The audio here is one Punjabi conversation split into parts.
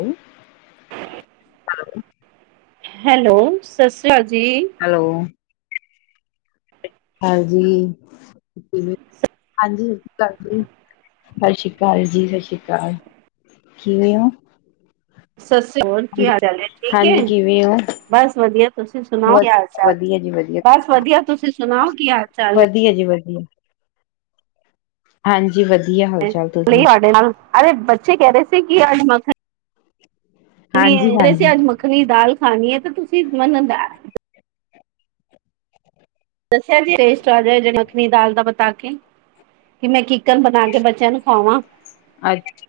ਹੈਲੋ, ਹੈਲੋ ਸਤਿ ਸ਼੍ਰੀ ਅਕਾਲ ਜੀ। ਹੈਲੋ। ਹਾਂਜੀ, ਹਾਂਜੀ ਸਤਿ ਸ੍ਰੀ ਅਕਾਲ ਜੀ। ਸਤਿ ਸ਼੍ਰੀ ਅਕਾਲ ਜੀ, ਸਤਿ ਸ਼੍ਰੀ ਅਕਾਲ ਕਿਵੇ ਔ। ਸਤਿ ਸ਼੍ਰੀ ਅਕਾਲ, ਕੀ ਹਾਲ ਚਾਲ ਐ ਠੀਕ ਐ? ਕਿਵੇ ਔ? ਬਸ ਵਧੀਆ ਤੁਸੀਂ ਸੁਣਾਓ ਕੀ ਹਾਲ ਚਾਲ? ਜੀ ਵਧੀਆ। ਬਸ ਵਧੀਆ ਤੁਸੀਂ ਸੁਣਾਓ ਕੀ ਹਾਲ ਚਾਲ? ਵਧੀਆ ਜੀ ਵਧੀਆ। ਹਾਂਜੀ, ਵਧੀਆ ਹੋ ਚਾਲ ਤੁਸੀਂ? ਸਾਡੇ ਨਾਲ ਅਰੇ ਬੱਚੇ ਕਹਿ ਰਹੇ ਸੀ ਕਿ ਮ ਹਾਂਜੀ ਹਾਂਜੀ। ਅਸੀਂ ਅੱਜ ਮੱਖਣੀ ਦੀ ਦਾਲ ਖਾਣੀ ਐ ਤੇ ਤੁਸੀਂ ਮੰਨਦਾ ਦੱਸਿਆ ਜੀ ਸੇਸਟ ਰਾਜਾ ਮੱਖਣੀ ਦਾਲ ਦਾ ਪਤਾਕੇ। ਕਿ ਮੈਂ ਕਿਕਨ ਬਣਾ ਕੇ ਬੱਚਿਆਂ ਨੂੰ ਖਾਵਾਂ। ਅੱਛਾ,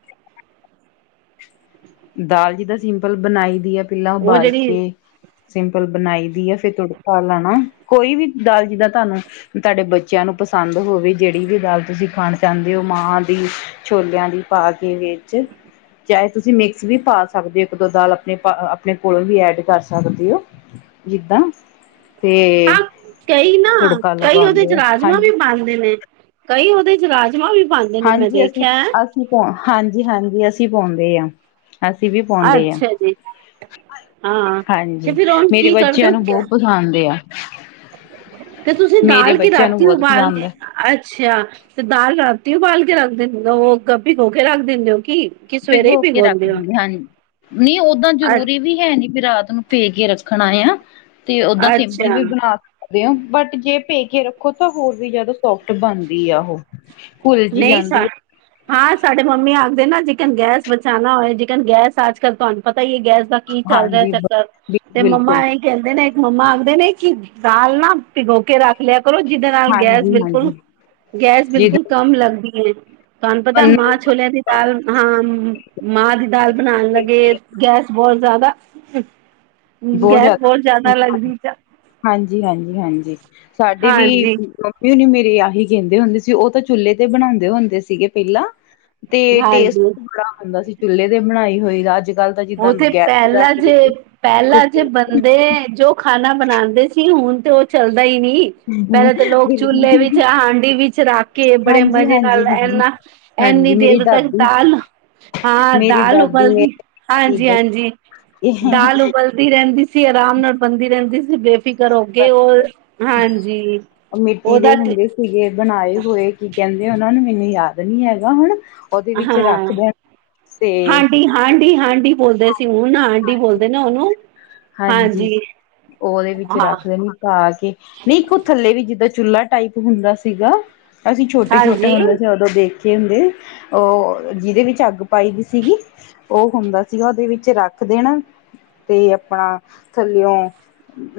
ਦਾਲ ਜਿੱਦਾਂ ਸਿੰਪਲ ਬਣਾਈ ਦੀ ਐ ਪਹਿਲਾਂ ਉਹ ਉਬਾਲ ਜਿਹੜੀ ਕੇ। ਸਿੰਪਲ ਬਣਾਈ ਦੀ ਐ ਫੇਰ ਤੜਕਾ ਲਾਣਾ ਕੋਈ ਵੀ ਦਾਲ ਜਿੱਦਾਂ ਤੁਹਾਨੂੰ। ਤੁਹਾਡੇ ਬੱਚਿਆਂ ਨੂੰ ਪਸੰਦ ਹੋਵੇ ਜਿਹੜੀ ਵੀ ਦਾਲ ਤੁਸੀਂ ਖਾਣ ਚਾਹੁੰਦੇ ਹੋ ਮਾਹ ਦੀ। ਛੋਲਿਆਂ ਦੀ ਪਾ ਕੇ ਵਿੱਚ, ਚਾਹੇ ਤੁਸੀਂ ਮਿਕ ਵੀ ਪਾ ਸਕਦੇ ਐ, ਇੱਕ ਦੋ ਦਾਲ ਆਪਣੇ ਆਪਣੇ ਕੋਲੋਂ ਵੀ ਐਡ ਕਰ ਸਕਦੇ ਔ। ਜਿੱਦਾਂ। ਤੇ ਹਾਂ ਕਈ ਨਾ, ਤੁੜਕਾ ਕਈ ਉਹਦੇ ਚ ਲਗਾਉਂਦੇ ਆ ਰਾਜਮਾਂ ਵੀ ਹਾਂਜੀ ਬਣਦੇ ਨੇ ਕਈ ਉਹਦੇ ਚ ਰਾਜਮ ਹਾਂਜੀ ਅਸੀਂ-ਅਸੀਂ ਤਾ ਹਾਂਜੀ-ਹਾਂਜੀ ਅਸੀਂ ਪਾਉਂਦੇ ਆ। ਅਸੀਂ ਵੀ ਪਾਉਂਦੇ ਆ। ਅੱਛਾ ਜੀ ਹਾਂ ਤੇ ਹਾਂਜੀ ਫਿਰ ਹੁਣ ਮੇਰੇ ਕੀ ਕਰਦੇ ਬੱਚਿਆਂ ਨੂੰ ਹੋ ਬਹੁਤ ਪਸੰਦ ਆ। ਤੇ ਤੁਸੀਂ ਮੇਰੇ ਦਾਲ ਕਿ ਬੱਚਿਆਂ ਨੂੰ ਰਾਤੀ ਬਹੁਤ ਉਬਾਲ ਪਸੰਦ ਦੇ ਹੈ। ਅੱਛਾ, ਤੇ ਦਾਲ ਰਾਤੀ ਉਬਾਲ ਕੇ ਰੱਖ ਦਿੰਦੇ ਉਹ ਭਿਕੋ ਕੇ ਰੱਖ ਦਿੰਨੇ ਔ ਕੀ ਕਿ ਸਵੇਰੇ ਹੀ ਭੀਗੌ ਦੇ ਔ ਨਈ ਓਦਾਂ ਜ਼ਰੂਰੀ ਵੀ ਹੈ ਨੀ ਵੀ ਰਾਤ ਨੂੰ ਭੇ ਕੇ ਰੱਖਣਾ ਆ ਤੇ ਓਦਾ ਸਿੰਪਲ ਅੱਛਾ ਵੀ ਬਣਾ ਸਕਦੇ ਔ, ਬਟ ਜੇ ਭੇ ਕੇ ਰੱਖੋ ਤਾਂ ਹੋਰ ਵੀ ਜਿਆਦਾ ਸੋਫਟ ਬਣਦੀ ਆ ਉਹੌ ਘੁੱਲ ਜੀ ਨਹੀਂ ਜਾਂਦੀ ਸਾ ਐ ਹਾਂ ਸਾਡੇ ਮੰਮੀ ਆਖਦੇ ਨਾ ਜੇਕਨ ਗੈਸ ਬਚਾਣਾ ਹੋਏ ਜੇਕਨ ਗੈਸ ਅੱਜ ਕੱਲ੍ਹ ਤੁਹਾਨੂੰ ਪਤਾ ਹੀ ਐ ਗੈਸ ਦਾ ਕੀ ਚੱਲ ਰਿਹਾ ਹਾਂਜੀ ਬ- ਚੱਕਰ, ਬਿਲ- ਤੇ ਮੰਮਾ ਬਿਲਕੁਲ ਇਹ ਕਹਿੰਦੇ ਨੇ ਇੱਕ ਮੰਮਾ ਆਖਦੇ ਨੇ ਕਿ ਦਾਲ ਨਾ ਭਿਗੋ ਕੇ ਰੱਖ ਲਿਆ ਕਰੋ ਜਿਹਦੇ ਨਾਲ ਗੈਸ ਹਾਂਜੀ ਬਿਲਕੁਲ ਹਾਂਜੀ ਗੈਸ ਬਿਲਕੁਲ ਜਿੱਦਾਂ ਕਮ ਲੱਗਦੀ ਐ ਤੁਹਾਨੂੰ ਪਤਾ ਮਾ ਛੋਲਿਆਂ ਦੀ ਦਾਲ ਹਾਂ ਮਾਹ ਦੀ ਦਾਲ ਬਣਾਣ ਲੱਗੇ ਗੈਸ ਬਹੁਤ ਜ਼ਿਆਦਾ ਗੈਸ ਬਹੁਤ ਜਿਆਦਾ ਲੱਗਦੀ ਐ ਹਾਂਜੀ-ਹਾਂਜੀ-ਹਾਂਜੀ ਸਾਡੀ ਵੀ ਹਾਂਜੀ ਮੱਮੀ ਓਨੀ ਮੇਰੇ, ਆਹੀ ਕਹਿੰਦੇ ਹੁੰਦੇ ਸੀ, ਉਹ ਤਾਂ ਚੁੱਲੇ ਤੇ, ਬਣਾਉਂਦੇ ਹੁੰਦੇ ਸੀਗੇ ਪਹਿਲਾਂ ਤੇ, ਟੇਸਟ ਹਾਂਜੀ ਬੜਾਆਉਂਦਾ ਸੀ, ਚੁੱਲੇ ਦੇ ਬਣਾਈ ਹੋਈ, ਦਾ ਅੱਜ ਕੱਲ ਉਹ, ਥੇ ਪਹਿਲਾਾਂ ਜੇ ਪਹਿਲਾਂ, ਜੇ ਕੁੱਕਰ ਬੰਦੇ ਜੋ ਖਾਣਾ ਬਣਾਉਂਦੇ ਸੀ, ਹੁਣ ਤੇ ਉਹ ਚਲਦਾ, ਹੀ ਨਹੀਂ ਪਹਿਲਾ ਤਾਂ ਲੋਕ, ਚੁੇਲ੍ਹੇ ਵਿੱਚ ਬਿਲਕੁਲ। ਹਾਂਡੀ ਵਿੱਚ ਰੱਖ ਕੇ, ਬੜੇ ਹਾਂਜੀ, ਮਜ਼ੇ ਹਾਂਜੀ, ਨਾਲ ਹਾਂਜੀ, ਏਨਾ ਇੰਨੀ ਹਾਂਜੀ ਮੇਰੀ ਦੇਰ ਤੱਕ ਦਾਦੀ ਦਾਲ, ਹਾਂ ਮੇਰੀ ਦਾਲ ਹੋ ਦਾਦੀ ਮੇਰੇ ਉਬਲਦੀ ਨਾਲ ਏਦਾਂ ਹੀ ਹਾਂਜੀ-ਹਾਂਜੀ ਦਾਲ ਉਬਲਦੀ ਰਹਿੰਦੀ ਸੀ, ਆਰਾਮ ਨਾਲ ਬਣਦੀ ਰਹਿੰਦੀ ਸੀ ਬੇ ਫਿਕਰ ਹੋ ਕੇ, ਉਹ ਹਾਂਜੀ ਮਿੱਟੀ ਦੇ ਉਹਦਾ ਹੁੰਦੇ ਸੀਗੇ ਬਣਾਏ ਹੋਏ ਕੀ ਕਹਿੰਦੇ ਉਹਨਾ ਨੂੰ, ਮੈਨੂੰ ਯਾਦ ਨੀ ਹੈਗਾ ਹੁਣ ਉਹਦੇ, ਵਿੱਚ ਰੱਖ ਦੇਣ ਤੇ ਹਾਂਢੀ -ਹਾਂਢੀ ਬੋਲਦੇ ਸੀ, ਹੁਣ ਆਂਢੀ ਬੋਲਦੇ ਨਾ ਉਹਨੂੰ ਹਾਂਜੀ, ਉਹਦੇ ਵਿੱਚ ਹਾਂ ਰੱਖ ਦੇਣੀ ਪਾ ਕੇ, ਨਹੀਂ ਵੇਖੋ ਥੱਲੇ ਵੀ ਕਿਤੇ ਚੁੱਲ੍ਹਾ, ਟਾਈਪ ਹੁੰਦਾ ਸੀਗਾ, ਅਸੀਂ ਛੋਟੇ--ਛੋਟੇ ਹਾਂਜੀ ਹੁੰਦੇ ਸੀ ਦੇਖ ਕੇ ਹੁੰਦੇ, ਉਹ ਜਿਹਦੇ ਵਿੱਚ ਅੱਗ ਪਾਈ ਦੀ ਸੀਗੀ ਉਹ ਹੁੰਦਾ ਸੀਗਾ, ਉਹਦੇ ਵਿੱਚ ਰੱਖ ਦੇਣਾ ਤੇ, ਆਪਣਾ ਥੱਲਿਓ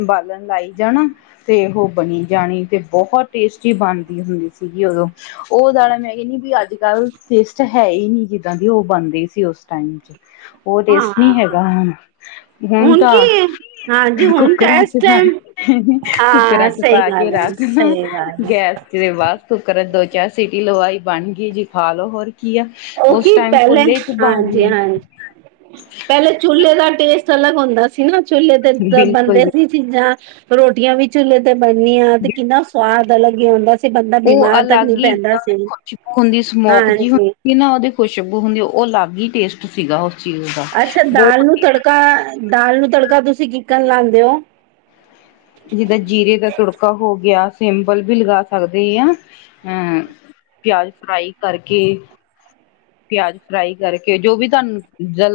ਬਾਲਣ ਲਾਈ ਜਾਣਾ ਤੇ ਉਹ ਬਣੀ ਜਾਣੀ ਤੇ, ਬਹੁਤ ਟੇਸਟੀ ਬਣਦੀ ਹੁੰਦੀ ਸੀਗੀ ਉਹ ਉਹ ਦਾਨਾ ਮੈਂ ਕਦੀ ਵੀ ਅੱਜ ਕੱਲ ਟੇਸਟ ਹੈ ਹੀ ਨਹੀਂ, ਜਿੱਦਾਂ ਦੀ ਉਹ ਬਣਦੀ ਸੀ ਉਸ ਟਾਈਮ ਚ, ਉਹ ਟੇਸਟ ਹਾਂ ਨਹੀਂ ਹੈਗਾ ਹੁਣ ਤਾਂ, ਹਾਂਜੀ ਹੁਣ ਤਾਂ ਕੁੱਕਰਾਂ ਇਸ ਚ ਪਾ, ਟਾਈਮ ਹਾਂ ਕੁੱਕਰਾਂ ਚ ਸਹੀ ਪਾ ਕੇ ਗੱਲ ਹੈ ਰਖ ਸਹੀ ਗੱਲ ਹੈ ਗੈਸ ਜਿਹਦੇ ਬਾਦ ਕੁੱਕਰਾ, ਦੋ ਚਾਰ ਸੀਟੀ ਲਵਾਈ, ਬਣ ਗਈ ਜੀ ਖਾ ਲਓ ਹੋਰ ਕੀ ਆ ਉਹ ਕੀ ਉਸ ਟਾਈਮ ਪਹਿਲੇ, ਖੁੱਲੇ ਚ ਬਣ ਗਈ ਹਾਂਜੀ-ਹਾਂਜੀ ਪਹਿਲੇ ਚੁਲ੍ਹੇ ਦਾ ਟੇਸਟ, ਅਲੱਗ ਹੁੰਦਾ ਸੀ ਨਾ, ਚੁਲ੍ਹੇ ਤੇ ਬਿਲਕੁਲ ਬਣਦੇ ਜੀ ਸੀ ਚੀਜ਼ਾਂ, ਰੋਟੀਆਂ ਵੀ ਚੁਲ੍ਹੇ ਤੇ ਬਣਨੀਆਂ ਤੇ ਕਿੰਨਾ ਸਵਾਦ ਅਲੱਗ ਹੀ ਹੁੰਦਾ ਸੀ, ਬੰਦਾ ਉਹ ਬਿਮਾਰ ਤੱਕ ਅਲੱਗ ਨਹੀਂ ਹੀ ਪੈਂਦਾ ਜਿੱਦਾਂ ਸੀ ਖੁਸ਼ਬੂ ਹੁੰਦੀ ਸਮੋਕ ਜਿ ਹਾਂਜੀ ਹੁੰਦੀ ਸੀ ਨਾ, ਉਹਦੇ ਖੁਸ਼ਬੂ ਹੁੰਦੀ ਉਹ ਅਲੱਗ ਹੀ ਟੇਸਟ ਸੀਗਾ ਚੀਜ਼ ਦਾ ਅੱਛਾ, ਦਾਲ ਬਹੁਤ ਨੂੰ ਤੜਕਾ -ਦਾਲ ਨੂੰ ਤੜਕਾ ਤੁਸੀਂ, ਕਿਕਨ ਲਾਉਂਦੇ ਹੋ? ਜਿੱਦਾਂ, ਜੀਰੇ ਦਾ ਤੁੜਕਾ ਹੋ ਗਿਆ, ਸਿੰਪਲ ਵੀ ਲਗਾ ਸਕਦੇ ਹਾ ਹਮ ਪਿਆਜ ਫਰਾਈ ਕਰਕੇ ਪਿਆਜ ਫਰਾਈ ਕਰਕੇ, ਜੋ ਵੀ ਤੁਹਾਨੂੰ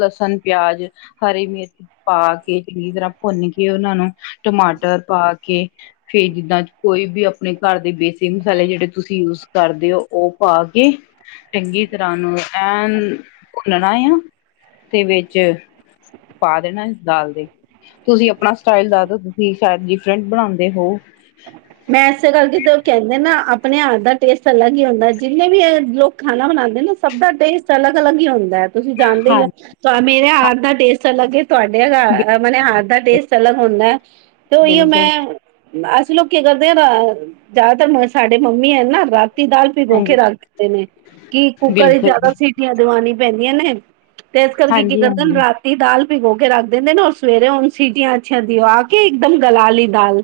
ਲਸਣ, ਪਿਆਜ, ਹਰੀ ਮਿਰਚ ਪਾ ਕੇ, ਚੰਗੀ ਤਰ੍ਹਾਂ ਭੁੰਨ ਕੇ ਉਹਨਾਂ ਨੂੰ, ਟਮਾਟਰ ਪਾ ਕੇ ਫੇਰ ਜਿੱਦਾਂ, ਕੋਈ ਵੀ ਆਪਣੇ ਘਰ ਦੇ ਬੇਸਿਕ ਮਸਾਲੇ, ਜਿਹੜੇ ਤੁਸੀਂ ਯੂਜ ਕਰਦੇ ਹੋ, ਉਹ ਪਾ ਕੇ ਚੰਗੀ ਤਰ੍ਹਾਂ ਨੂੰ, ਐਨ ਭੁੰਨਣਾ ਆ ਤੇ ਵਿੱਚ ਪਾ ਦੇਣਾ ਇਸ ਦਾਲ ਦੇ ਤੁਸੀਂ ਆਪਣਾ ਸਟਾਈਲ ਦੱਸ ਦਿਉ, ਤੁਸੀਂ ਸ਼ਾਇਦ ਡਿਫਰੈਂਟ ਬਣਾਉਂਦੇ ਹੋ? ਮੈਂ ਇਸੇ ਕਰਕੇ ਤੇ ਉਹ ਕਹਿੰਦੇ ਨਾ, ਆਪਣੇ ਹੱਥ ਦਾ ਟੇਸਟ ਅਲੱਗ ਹੀ, ਹੁੰਦਾ ਜਿੰਨੇ ਵੀ ਲੋਕ ਖਾਣਾ ਬਣਾਉਂਦੇ ਨਾ, ਸਭ ਦਾ ਟੇਸਟ ਅਲੱਗ-ਅਲੱਗ ਹੀ ਹੁੰਦਾ ਤੁਸੀਂ ਜਾਣਦੇ ਹੀ ਹੋ, ਹਾਂਜੀ ਤਾਂ ਮੇਰੇ ਹੱਥ ਦਾ ਟੇਸਟ ਅਲੱਗ ਤੁਹਾਡੇ ਹਾਂਜੀ, ਮਤਲਬ, ਆਪਣੇ ਹੱਥ ਦਾ ਬਿਲਕੁਲ ਟੇਸਟ ਅਲੱਗ ਹੁੰਦਾ ਤੇ ਉਹੀ ਮੈਂ ਬਿਲਕੁਲ ਅ ਲੋਕੀ ਕੀ ਕਰਦੇ ਆ, ਜ਼ਿਆਦਾਤਰ ਸਾਡੇ ਮੰਮੀ ਹੈ ਨਾ ਰਾਤੀ ਦਾਲ ਭਿਗੋ ਕੇ ਹਾਂਜੀ ਰੱਖ ਦਿੰਦੇ ਨੇ ਕਿ, ਕੁੱਕਰ ਵਿਚ ਬਿਲਕੁਲ ਜੀ ਜਿਆਦਾ ਸੀਟੀਆਂ ਦਵਾੀਆਂ ਪੈਂਦੀਆਂ ਨੇ, ਤੇ ਇਸ ਕਰਕੇ ਕੀ ਹਾਂਜੀ ਕਰਦੇ ਨੇ, ਹਾਂਜੀ ਰਾਤੀ ਦਾਲ ਭਿਗੋ ਕੇ ਰੱਖ ਦਿੰਦੇ ਨੇ, ਰ ਸਵੇਰੇ ਹੁਣ ਸੀਟੀਆਂ ਅੱਛੀਆਂ ਦਿਓ ਕੇ, ਇੱਕਦਮ ਗਲਾ ਲੀ ਦਾਲ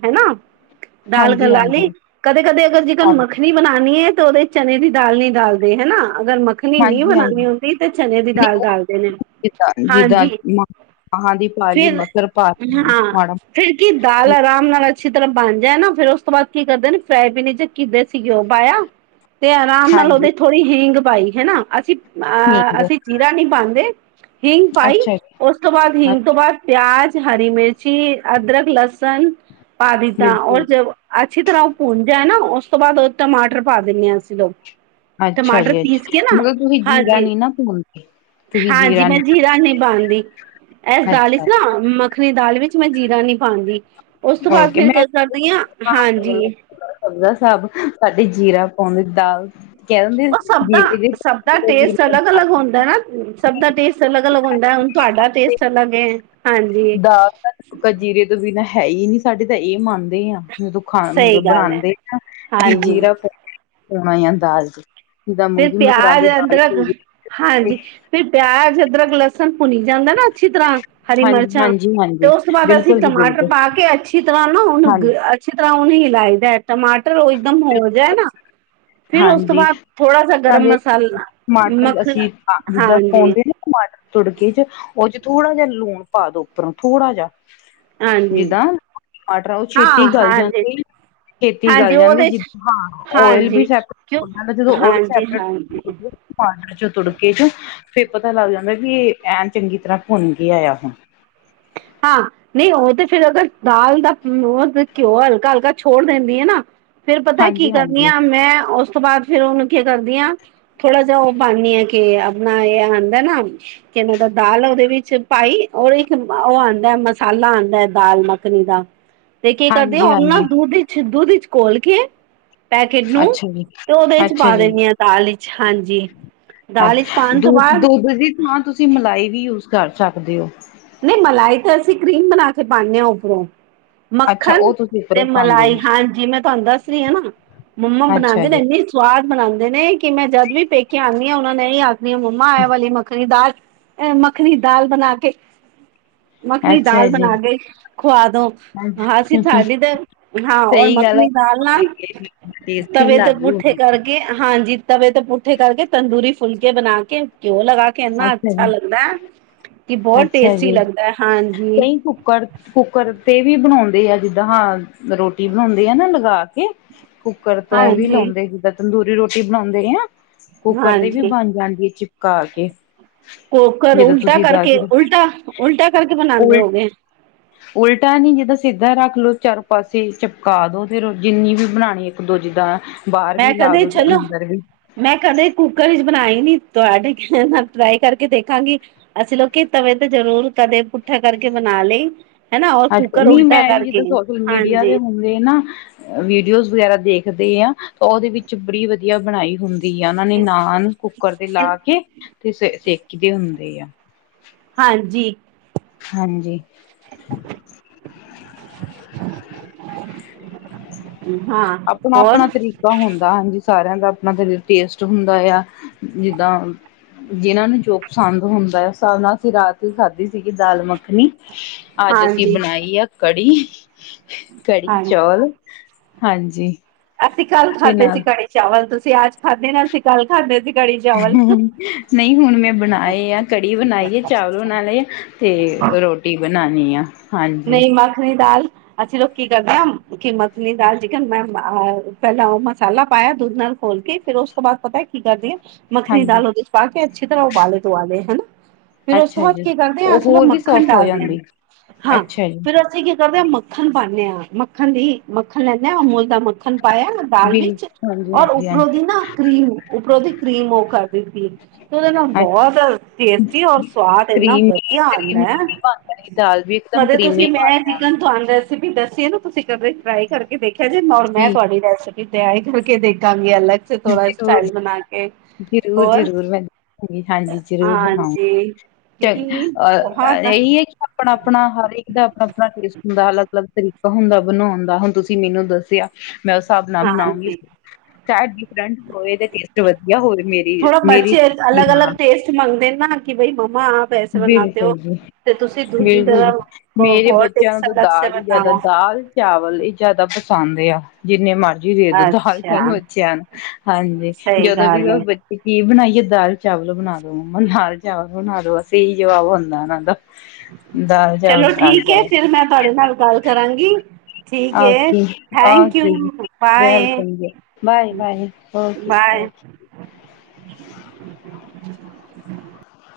ਦਾਲ ਗਾ ਹਾਂਜੀ ਲੀ, ਹਾਂਜੀ ਕਦੇ -ਕਦੇ ਅਗਰ ਜਿਕਨ ਮ ਹਾਂਜੀ ਮੱਖਣੀ ਬਣਾਣੀ ਏ ਤੇ ਉਹਦੇ ਚਨੇ ਦੀ ਦਾਲ ਨੀ ਡਾਲਦੇ ਹੇਨਾ, ਅਗਰ ਮ ਮਖਣੀ ਨੀ ਹਾਂਜੀ ਹਾਂਜੀ ਬਣਾਉਣੀ ਔਂਦੀ ਤੇ ਚਨੇ ਦੀ ਦਾਲ ਨਹੀਂ ਉਹ ਡਾਲਦੇ ਨੇ, ਹਾਂਜੀ। ਅਹਾਂ ਜੀ ਕਾਲੀ ਫਿਰ ਮਸਰ ਪਾ ਤੀ ਏ ਹਾਂ ਮਾੜਾ। ਫਿਰ ਕੀ ਦਾਲ ਆਰਾਮ ਨਾਲ ਅੱਛੀ ਤਰ੍ਹਾਂ ਬਾਣ ਜਾਏ ਨਾ ਫੇਰ ਓਸ ਤੋਂ ਬਾਅਦ ਕੀ ਕਰਦੇ ਨੇ, ਫਰਾਏ ਪੈਨ ਚ ਕਿ ਦੇਸੀ ਘਿਓ ਪਾਏਆ ਤੇ ਆਰਾਮ ਨਾਲ ਹਾਂਜੀ ਉਹਦੇ ਥੋੜ੍ਹੀ ਹਿੰਂਗ ਪਾਈ ਹੇਨਾ, ਅਸੀਂ ਠੀਕ ਅਹ ਹੈ ਅਸੀਂ ਚੀਰਾ ਨਈ ਪਾਂਦੇ। ਹਿੰਗ ਪਾਈ ਅੱਛਾ ਜੀ ਓਸ ਉਸ ਤੋਂ ਬਾਦ ਅੱਛਾ, ਹਿੰਗ ਤੋਂ ਬਾਅਦ, ਪਿਆਜ, ਹਰੀ ਮਿਰਚੀ, ਅਦਰਕ, ਲਸਨ ਪਾ ਦੀ ਤਾਂ ਉਹਰ ਬਿਲਕੁਲ ਜਵ ਅੱਛੀ ਤਰ੍ਹਾਂ ਉਹ ਭੁੰਣ ਜਾਏ ਨਾ, ਓਸ ਤੋਂ ਬਾਅਦ ਉਹ ਟਮਾਟਰ ਪਾ ਦਿੰਨੇ ਆ ਅਸੀਂ ਲੋਗ। ਅੱਛਾ ਟਮਾਟਰ ਜੀ ਪੀਸ ਅੱਛਾ ਕੇ ਨਾ, ਮਤਲਬ ਤੁਸੀਂ ਜੀਰਾ ਹਾਂਜੀ। ਨੀ ਨਾ ਭੁੰਨਦੇ ਤੁਸੀਂ ਹਾਂਜੀ ਮੈਂ ਨੀ ਜੀਰਾ ਨਈ ਪਾਂਦੀ। ਐਸ ਦਾਲ ਇਚ ਅੱਛਾ ਨਾ ਮੱਖਣੀ ਦਾਲ ਵਿੱਚ, ਮੈਂ ਜੀਰਾ ਨੀ ਪਾਂਦੀ, ਉਸ ਤੋਂ ਬਾਅਦ ਫਿਰ ਕ ਕਰਦੀ ਆਂ ਹਾਂਜੀ। ਬੰਗਲਾ ਸਾਬ ਸਾਡੀ ਜੀਰਾ ਪਾਉਂਦੀ ਦਾਲ ਕਹਿ ਦਿੰਦੇ ਉਹ ਸਭ ਦਾ, ਜੀਰੇ ਸਭ ਦਾ ਟੇਸਟ ਅਲੱਗ-ਅਲੱਗ ਹੁੰਦਾ ਨਾ, ਸਭ ਦਾ ਟੇਸਟ ਅਲੱਗ-ਅਲੱਗ ਹੁੰਦਾ ਹੁਣ। ਤੁਆਡਾ ਟੇਸਟ ਅਲੱਗ ਏ, ਹਾਂਜੀ। ਆਵਤਣ ਕਾ ਜੀਰੇ ਤੋਂ ਬਿਨਾਂ ਹੈ ਈ ਨੀ ਸਾਡੇ ਤਾਂ ਏਹ ਮੰਨਦੇ ਆ। ਦੁ ਖਾਨ ਸਹੀ ਮਤਲਬ ਗੱਲ ਹੈ ਬਣਾਂਦੇ ਨਾ, ਵੀ ਹਾਂਜੀ ਜੀਰਾ [unintelligible] ਪੋਉਣਾ ਆ ਦਾਲ ਚ। ਜਿੱਦਾਂ ਫਿਰ ਮੂੰਗੀ ਪਿਆਜ, ਮਸਰਾਲੀ ਦਾਲ ਅਦਰਕ ਹੋ ਗਈ ਹਾਂਜੀ ਫਿਰ ਪਿਆਜ, ਅਦਰਕ, ਲਸ ਸਣ ਭੁੰਨੀ ਜਾਂਦਾ ਨਾ ਅੱਛੀ ਤਰ੍ਹਾਂ, ਹਰੀ ਹਾਂਜੀ ਮਿਰਚਾਂ ਹਾਂਜੀ ਤੋਂ ਹਾਂਜੀ ਓਸ ਤੋਂ ਬਾਅਦ ਅਸੀਂ ਬਿਲਕੁਲ ਜੀ ਟਮਾਟਰ ਬਿਲਕੁਲ ਪਾ ਕੇ ਅੱਛ ਅਛੀ ਤਰ੍ਹਾਂ ਨਾ ਉਹਨੂੰ, ਹਾਂਜੀ ਅੱਛੀ ਤਰ੍ਹਾਂ ਉਹਨੂੰ ਹਿਲਾਈ ਦਾ ਏ, ਟਮਾਟਰ ਉਹ ਇਕਦਮ ਹੋ ਜਾਏ ਨਾ ਫਿਰ ਓਸ ਤੋਂ ਬਾਅਦ ਜਿਸ ਥੋੜਾ ਸਾ ਤਰ੍ਹਾਂ ਗਰਮ ਦੇ ਮਸਾਲਾ ਟਮਾਟਰ ਮੱਖਣ ਅਸੀਂ ਜਿੱਦਾਂ ਹਾਂਜੀ ਪੋਂਦੇ ਟਮਾਟਰ ਤੁੜਕੀ ਚ ਉਹ ਚ ਥੋੜਾ ਜੇਹਾ ਲੂਣ ਪਾ ਦੋ ਉੱਪਰੋਂ, ਥੋੜਾ ਜ਼ਾ ਹਾਂਜੀ ਜਿੱਦਾਂ ਆਟ ਰਾਓ ਹਾਂ ਛੇਤੀ ਗੱਲ ਹਾਂਜੀ ਜਾਂਦੀ। ਖੇਤੀ ਹਾਂਜੀ ਗੱਲ ਜਾਂਦੀ ਉਹਦੇ ਚ ਜਿੱ ਹਾਂ ਓਇਲ ਬੀ ਹਾਂਜੀ ਸੈ ਕਿਉਂ ਓਨਾਂ ਦਾ ਜਦੋਂ ਓਏਲ ਹਾਂਜੀ ਸੇਪਰਟ ਹਾਂਜੀ ਹੋ ਜੇ ਪਾ ਦੋ ਜੋ ਤੁੜਕੇ ਚ, ਫੇਰ ਪਤਾ ਲੱਗ ਜਾਂਦਾ ਵੀ ਏਹ ਐਨ ਚੰਗੀ ਤਰ੍ਹਾਂ ਭੁੰਨ ਕੇ ਆਏਆ ਹੁਣ। ਹਾਂ ਨਈ ਉਹ ਤੇ ਫਿਰ ਅਗਰ ਦਾਲ ਦਾ ਹਮ ਉਹ ਫ ਘਿਓ ਹਲਕਾ-ਹਲਕਾ ਛੋੜ ਦੇਣੀ ਏ ਨਾ ਫੇਰ ਪਤਾ ਏ ਕੀ ਹਾਂਜੀ ਕਰਨੀ ਹਾਂਜੀ ਆ ਮੈਂ ਓਸ ਤੋਂ ਬਾਅਦ ਫਿਰ ਉਹਨੂੰ ਕੀ ਕਰਦੀ ਆਂ? ਥੋੜਾ ਜੇਹਾ ਉਹ ਪਾਣੀ ਆ ਕੇ ਆਪਣਾ ਏਹ ਹਾਂਦਾ ਏ ਨਾ, ਕੇਨੂੰ ਦਾ ਦਾਲ ਉਹਦੇ ਵਿੱਚ ਪਾਈ ਔਰ ਇੱਕ ਉਹ ਆਂਦਾ ਏ ਮਸਾਲਾ ਆਂਦਾ ਏ ਦਾਲ ਮੱਖਣੀ ਦਾ, ਤੇ ਕੀ ਕਰਦੀ ਆ ਹਾਂਜੀ ਓਨੂੰ ਨਾ ਹਾਂਜੀ ਦੁੱਧ ਛ ਦੁੱਧ ਇੱਚ ਕੋਲ ਕੇ ਪੈਕੇਟ ਨੂੰ, ਅੱਛਾ ਜੀ ਤੇ ਓਹਦੇ ਇੱਚ ਅੱਛਾ ਪਾ ਦੇਣੀ ਆਂ ਦਾਲ ਇੱਚ ਹਾਂਜੀ। ਦਾਲ ਵਿੱਚ ਅੱਛ ਪਾਉਣ ਤੋਂ ਦੁੱ ਬਾਅਦ ਦੁੱਧ ਦੀ ਥਾਂ ਤੁਸੀਂ ਮਲਾਈ ਵੀ ਯੂਸ ਕਰ ਸਕਦੇ ਓ। ਨਹੀਂ ਮਲਾਈ ਤੇ ਅਸੀਂ ਕਰੀਮ ਬਣਾ ਕੇ ਪਾਣੇ ਆਂ ਉੱਪਰੋਂ। ਅੱਛਾ ਮੱਖਣ ਉਹ ਤੁਸੀਂ ਤੇ ਉੱਪਰੋਂ ਪਾਉਂਦੇ ਮਲਾਈ ਹਾਂਜੀ ਮੈਂ ਤੁਹਾਨੂੰ ਦੱਸ ਰਈ ਆਂ ਨਾ, ਮੰਮਾ ਆ ਅੱਛਾ ਬਣਾਂਦੇ ਨੇ ਜੀ ਏਨੀ ਸਵਾਦ ਬਣਾਂਦੇ ਨੇ ਕਿ ਮੈਂ ਜਦ ਵੀ ਪੇਕੇ ਆਣੀ ਆਂ ਉਹਨਾਂ ਨੇ ਈ ਆ ਨੀ ਮੰਮਾ ਏਹ ਵਾਲੀ ਮੱਖਣੀ ਦਾਲ, ਏਹ ਮੱਖਣੀ ਦਾਲ ਬਣਾ ਕੇ ਮੱਖਣੀ ਦਾਲ ਅੱਛਾ ਜੀ ਬਣਾ ਕੇ ਖਵਾ ਦੋ, ਹਾਂ ਅਸੀਂ ਸਾਡੀ ਤੇ ਹਾਂ ਔਰ ਸਹੀ ਗੱਲ ਹੈ ਮੱਖਣੀ ਨਾਲ ਨਾ ਟੇਸਟੀ ਤਵੇ ਦੇ ਲਾਗੂ ਪੁੱਠੇ ਹੁੰਦੀ ਕਰਕੇ ਹਾਂਜੀ ਤਵੇ ਤੇ ਪੁੱਠੇ ਕਰਕੇ, ਤੰਦੂਰੀ ਫੁਲਕੇ ਬਣਾ ਕੇ ਘਿਉ ਲਗਾ ਕੇ ਏਨਾ ਅੱਛਾ ਲੱਗਦਾ ਏ, ਕਿ ਬੋਹਤ ਅੱਛਾ ਟੇਸਟੀ ਜੀ ਲੱਗਦਾ ਏ ਹਾਂਜੀ। ਕਈ ਕੁੱਕਰ, ਕੁੱਕਰ ਤੇ ਵੀ ਬਣਾਉਂਦੇ ਐ ਜਿੱਦਾਂ ਹਾਂ, ਰੋਟੀ ਬਣਾਉਂਦੇ ਆ ਨਾ ਲਗਾ ਕੇ। ਕੁੱਕਰ ਤੋਂ ਵੀ ਹਾਂਜੀ ਲਾਉਂਦੇ, ਜਿੱਦਾਂ ਤੰਦੂਰੀ ਰੋਟੀ ਬਣਾਉਂਦੇ ਆ। ਕੁੱਕਰ ਤੇ ਵੀ ਹਾਂਜੀ ਬਣ ਜਾਂਦੀ ਐ ਚਿਪਕਾ ਕੇ। ਕੋਕਰ ਜਿੱਦਾਂ ਉਲਟਾ ਤੁਸੀਂ ਦੱਸ ਕਰਕੇ ਰਹੇ ਉਲਟਾ-ਉਲਟਾ, ਕਰਕੇ ਬਣਾਦੇ ਉਲ ਔ ਗੇ। ਉਲਟਾ ਨੀ ਜਿੱਦਾਂ ਸਿੱਧਾ ਰੱਖ ਲੋੋ ਚਾਰੋ ਪਾਸੇ, ਚਿਪਕਾ ਦੋ ਫਿਰ ਜਿੰਨੀ ਵੀ ਬਣਾਣੀ ਇੱਕ ਦੋ ਜਿੱਦਾਂ ਬਾਹਰ ਮੈਂ ਵੀ ਲਾ ਕਦੇ ਦੋ ਤੇ ਚਲੋ ਅੰਦਰ ਵੀ। ਮੈਂ ਕਦੇ ਕੁੱਕਰ ਵਿੱਚ ਬਣਾਈ ਨੀ ਤੁਹਾਡੇ ਕੇਣ ਨਾਲ, ਟਰਾਈ ਕਰਕੇ ਦੇਖਾਂਗੀ। ਅਸੀਂ ਲੋਕੀ ਤਵੇ ਤੇ ਜ਼ਰੂਰ ਕਦੇ ਪੁੱਠਾ, ਕਰਕੇ ਬਣਾ ਲਈ। ਹਨਾ ਔਰ ਅੱਛਾ ਕੁੱਕਰ ਨਹੀਂ ਉਲਟਾ ਮੈਂ ਕਰਕੇ ਜਿੱਦਾਂ ਵੀ, ਸੋਸ਼ਲ ਮੀਡੀਆ ਦੇ ਹਾਂਜੀ। ਵੀ ਨਾ, ਵੀਡੀਓਜ਼ ਵਗੈਰਾ ਦੇਖਦੇ ਆ ਤੇ ਉਹਦੇ ਵਿੱਚ ਬੜੀ ਵਧੀਆ ਬਣਾਈ ਹੁੰਦੀ। ਦੀ ਆ ਉਹਨਾਂ ਨੇ ਨਾਨ ਕੁੱਕਰ ਤੇ ਲਾ ਕੇ ਤੇ ਸ ਸੇਕੀ ਦੇ ਹੁੰਦੀ ਐ। ਹਾਂਜੀ। ਹਾਂਜੀ। [inaudible] ਆਪਣਾ-ਆਪਣਾ ਹੋਰ ਤਰੀਕਾ ਹੁੰਦਾ, ਹਾਂਜੀ ਸਾਰਿਆਂ ਦਾ ਆਪਣਾ [unintelligible] ਟੇਸਟ ਹੁੰਦਾ ਆ। ਜਿੱਦਾਂ। ਜਿਨਾਂ ਨੂੰ ਜੋ ਪਸੰਦ ਹੁੰਦਾ ਹੈ, ਉਸ ਹਿਸਾਬ ਨਾਲ ਅਸੀਂ ਰਾਤ ਹੀ ਖਾਧੀ ਸੀਗੀ ਦਾਲ ਮੱਖਣੀ। ਅੱਜ ਅਸੀਂ ਹਾਂਜੀ ਬਣਾਈ ਆ ਕੜੀ-ਕੜੀ ਹਾਂਜੀ ਚੌਲ। ਹਾਂਜੀ। ਅਸੀਂ ਕੱਲ੍ਹ ਤੇ ਖਾਧੇ ਸੀ ਨਾਲ ਕੜੀ ਚਾਵਲ ਤੁਸੀਂ ਅੱਜ ਖਾਧੇ ਨੇ ਅਸੀਂ ਕੱਲ ਖਾਧੇ ਸੀ ਕੜੀ ਚਾਵਲ ਨਹੀਂ ਹੁਣ ਮੈਂ ਬਣਾਏ ਆ ਕੜੀ ਬਣਾਈ ਐ, ਚਾਵਲ ਬਣਾ ਲਏ ਐ। ਤੇ ਰੋਟੀ ਬਣਾਣੀ ਆ। ਹਾਂਜੀ ਨਈ ਮੱਖਣੀ ਦਾਲ। ਅ ਚ ਕੀ ਕਰਦੇ ਐ ਕੀਮਤ ਨੀ ਦਾਲ ਚਿਕਨ, ਮੈਂ ਪਹਿਲਾਂ ਉਹ ਮਸਾਲਾ ਪਾਇਆ ਦੁੱਧ ਨਾਲ ਖੋਲ ਕੇ। ਫਿਰ ਉਸ ਤੋਂ ਬਾਅਦ ਪਤਾ ਕੀ ਕਰਦੀ ਐ, ਮੱਖਣੀ ਹਾਂਜੀ ਦਾਲ ਉਹਦੇ ਚ ਪਾ ਕੇ ਅੱਛੀ ਤਰ੍ਹਾਂ ਉਬਾਲੇ ਦੁਬਾਲੇ ਹਨਾ। ਫੇਰ ਉਸ ਤੋਂ ਅੱਛਾ ਬਾਅਦ ਜੀ ਕੀ ਕਰਦੇ ਆ, ਉਹ ਅਸੀ ਨਾ ਹੋਰ ਵੀ ਮੱਖਣ ਸੋਫਟ ਹੋ ਡਾਲਦੇ ਆ ਜਾਂਦੀ ਹਾਂ ਅੱਛਾ ਜੀ ਫਿਰ। ਅਸੀਂ ਕੀ ਕਰਦੇ ਆ ਮੱਖਣ ਪਾਨੇ ਆ, ਮੱਖਣ ਦੀ ਮੱਖਣ ਲੈਂਦੇ ਆ ਅਮੂਲ ਦਾ ਮੱਖਣ ਪਾਇਆ। ਦਾਲ ਬਿਲ ਵਿੱਚ, ਹਾਂਜੀ ਔਰ ਹਾਂਜੀ ਉਪਰੋਂ ਹਾਂਜੀ ਦੀ ਨਾ ਕੀਮ ਉਪਰੋਂ ਦੀ ਕ੍ਰੀਮ ਉਹ ਕਰ। ਉਹਦੇ ਨਾਲ ਬਹੁਤ ਟੇਸਟੀ ਔਰ ਸਵਾਦ, ਇੰਨਾ ਵਧੀਆ ਆਦਾ ਐ। ਕੜੀ ਦਾਲ ਵੀ। ਇਕਦਮ ਕਦੇ ਤੁਸੀਂ ਕਰੀਮੀ ਬਣ ਮੈਂ ਚਿਕਨ ਤੁਹਾਨੂੰ ਰੈਸਪੀ ਦੱਸੀ ਨਾ, ਤੁਸੀਂ ਕਦੇ ਟਰਾਈ ਕਰਕੇ। ਦੇਖਿਆ, ਜੇ ਔਰ ਮੈਂ ਜਾਣੀ ਜੀ ਤੁਹਾਡੀ ਰੈਸਪੀ ਤਿਆਰ ਕਰਕੇ ਦੇਖਾਂਗੀ ਅਲੱਗ। ਸੇ ਥੋੜਾ ਸਟਾਈਲ ਬਣਾ ਕੇ ਹੋਰ ਜ਼ਰੂਰ-ਜ਼ਰੂਰ-ਜ਼ਰੂਰ, ਮੈਂ ਹਾਂ ਹਾਂਜੀ ਜ਼ਰੂਰ ਬਣਾਓ। ਹਾਂਜੀ ਚ ਕਿਉਂਕਿ ਅ ਬਹੁਤ ਇਹੀ ਐ ਕਿ ਆਪਣਾ-ਆਪਣਾ ਹਰ ਇੱਕ ਇਹਦਾ ਆਪਣਾ-ਆਪਣਾ ਟੇਸਟ ਹੁੰਦਾ ਅਲੱਗ-ਅਲੱਗ ਤਰੀਕਾ ਹੁੰਦਾ ਬਣਾਣ ਦਾ ਹੁਣ ਤੁਸੀਂ ਮੈਨੂੰ ਦੱਸਿਆ। ਮੈਂ ਉਸ ਹਿਸਾਬ ਨਾਲ ਬਣਾਉਂਗੀ। ਹਾਂਜੀ ਚਾਹ ਬਿਫਰੈਂਟ ਹੋਵੇ ਤੇ ਟੇਸਟ ਵਧੀਆ, ਹੋਵੇ ਥੋੜਾ ਮੇਰੀ-ਮੇਰੀ ਬੱਚੇ ਅਲੱਗ ਨਾ ਅਲੱਗ ਟੇਸਟ ਮੰਗਦੇ ਨਾ ਕਿ, ਬਈ ਮਾਮਾ ਆਪ ਐਸੇ ਬਣਾਤੇ ਹੋ ਬਿਲਕੁਲ ਜੀ। ਤੇ ਤੁਸੀਂ ਦੂਜੀ ਬਿਲਕੁਲ, ਤਰ੍ਹਾਂ ਮੇਰੇ ਹੋਰ ਬੱਚਿਆਂ ਨੂੰ ਟੇਸਟ ਤਾਂ ਅਲੱਗ ਸੇ ਦਾਲ ਹੀ ਜ਼ਿਆਦਾ ਬਤਾਓ ਦਾਲ। ਚਾਵਲ ਇਹ ਜ਼ਿਆਦਾ ਪਸੰਦ ਆ। ਜਿੰਨੇ ਮਰਜ਼ੀ ਦੇਦੋ ਦਾਲ ਤਾ ਅੱਛਾ ਬੱਚਿਆਂ ਨੂੰ ਹਾਂਜੀ ਸਹੀ ਜਦੋਂ ਵੀ ਗੱਲ ਹੈ ਤੇ ਕੀ ਬਣਾਈਏ ਦਾਲ ਚਾਵਲ ਬਣਾ ਦੋ, ਮੰਮਾ ਦਾਲ ਚਾਵਲ ਬਣਾ ਦੋ ਇਹੀ ਜਵਾਬ ਹੁੰਦਾ ਇਹਨਾਂ ਦਾ। ਚਲੋ ਠੀਕ ਐ, ਫਿਰ ਮੈਂ ਤੁਹਾਡੇ ਨਾਲ ਗੱਲ ਕਰਾਂਗੀ। ਠੀਕ ਐ ਥੈਂਕ ਯੂ ਬਾਏ-ਬਾਏ।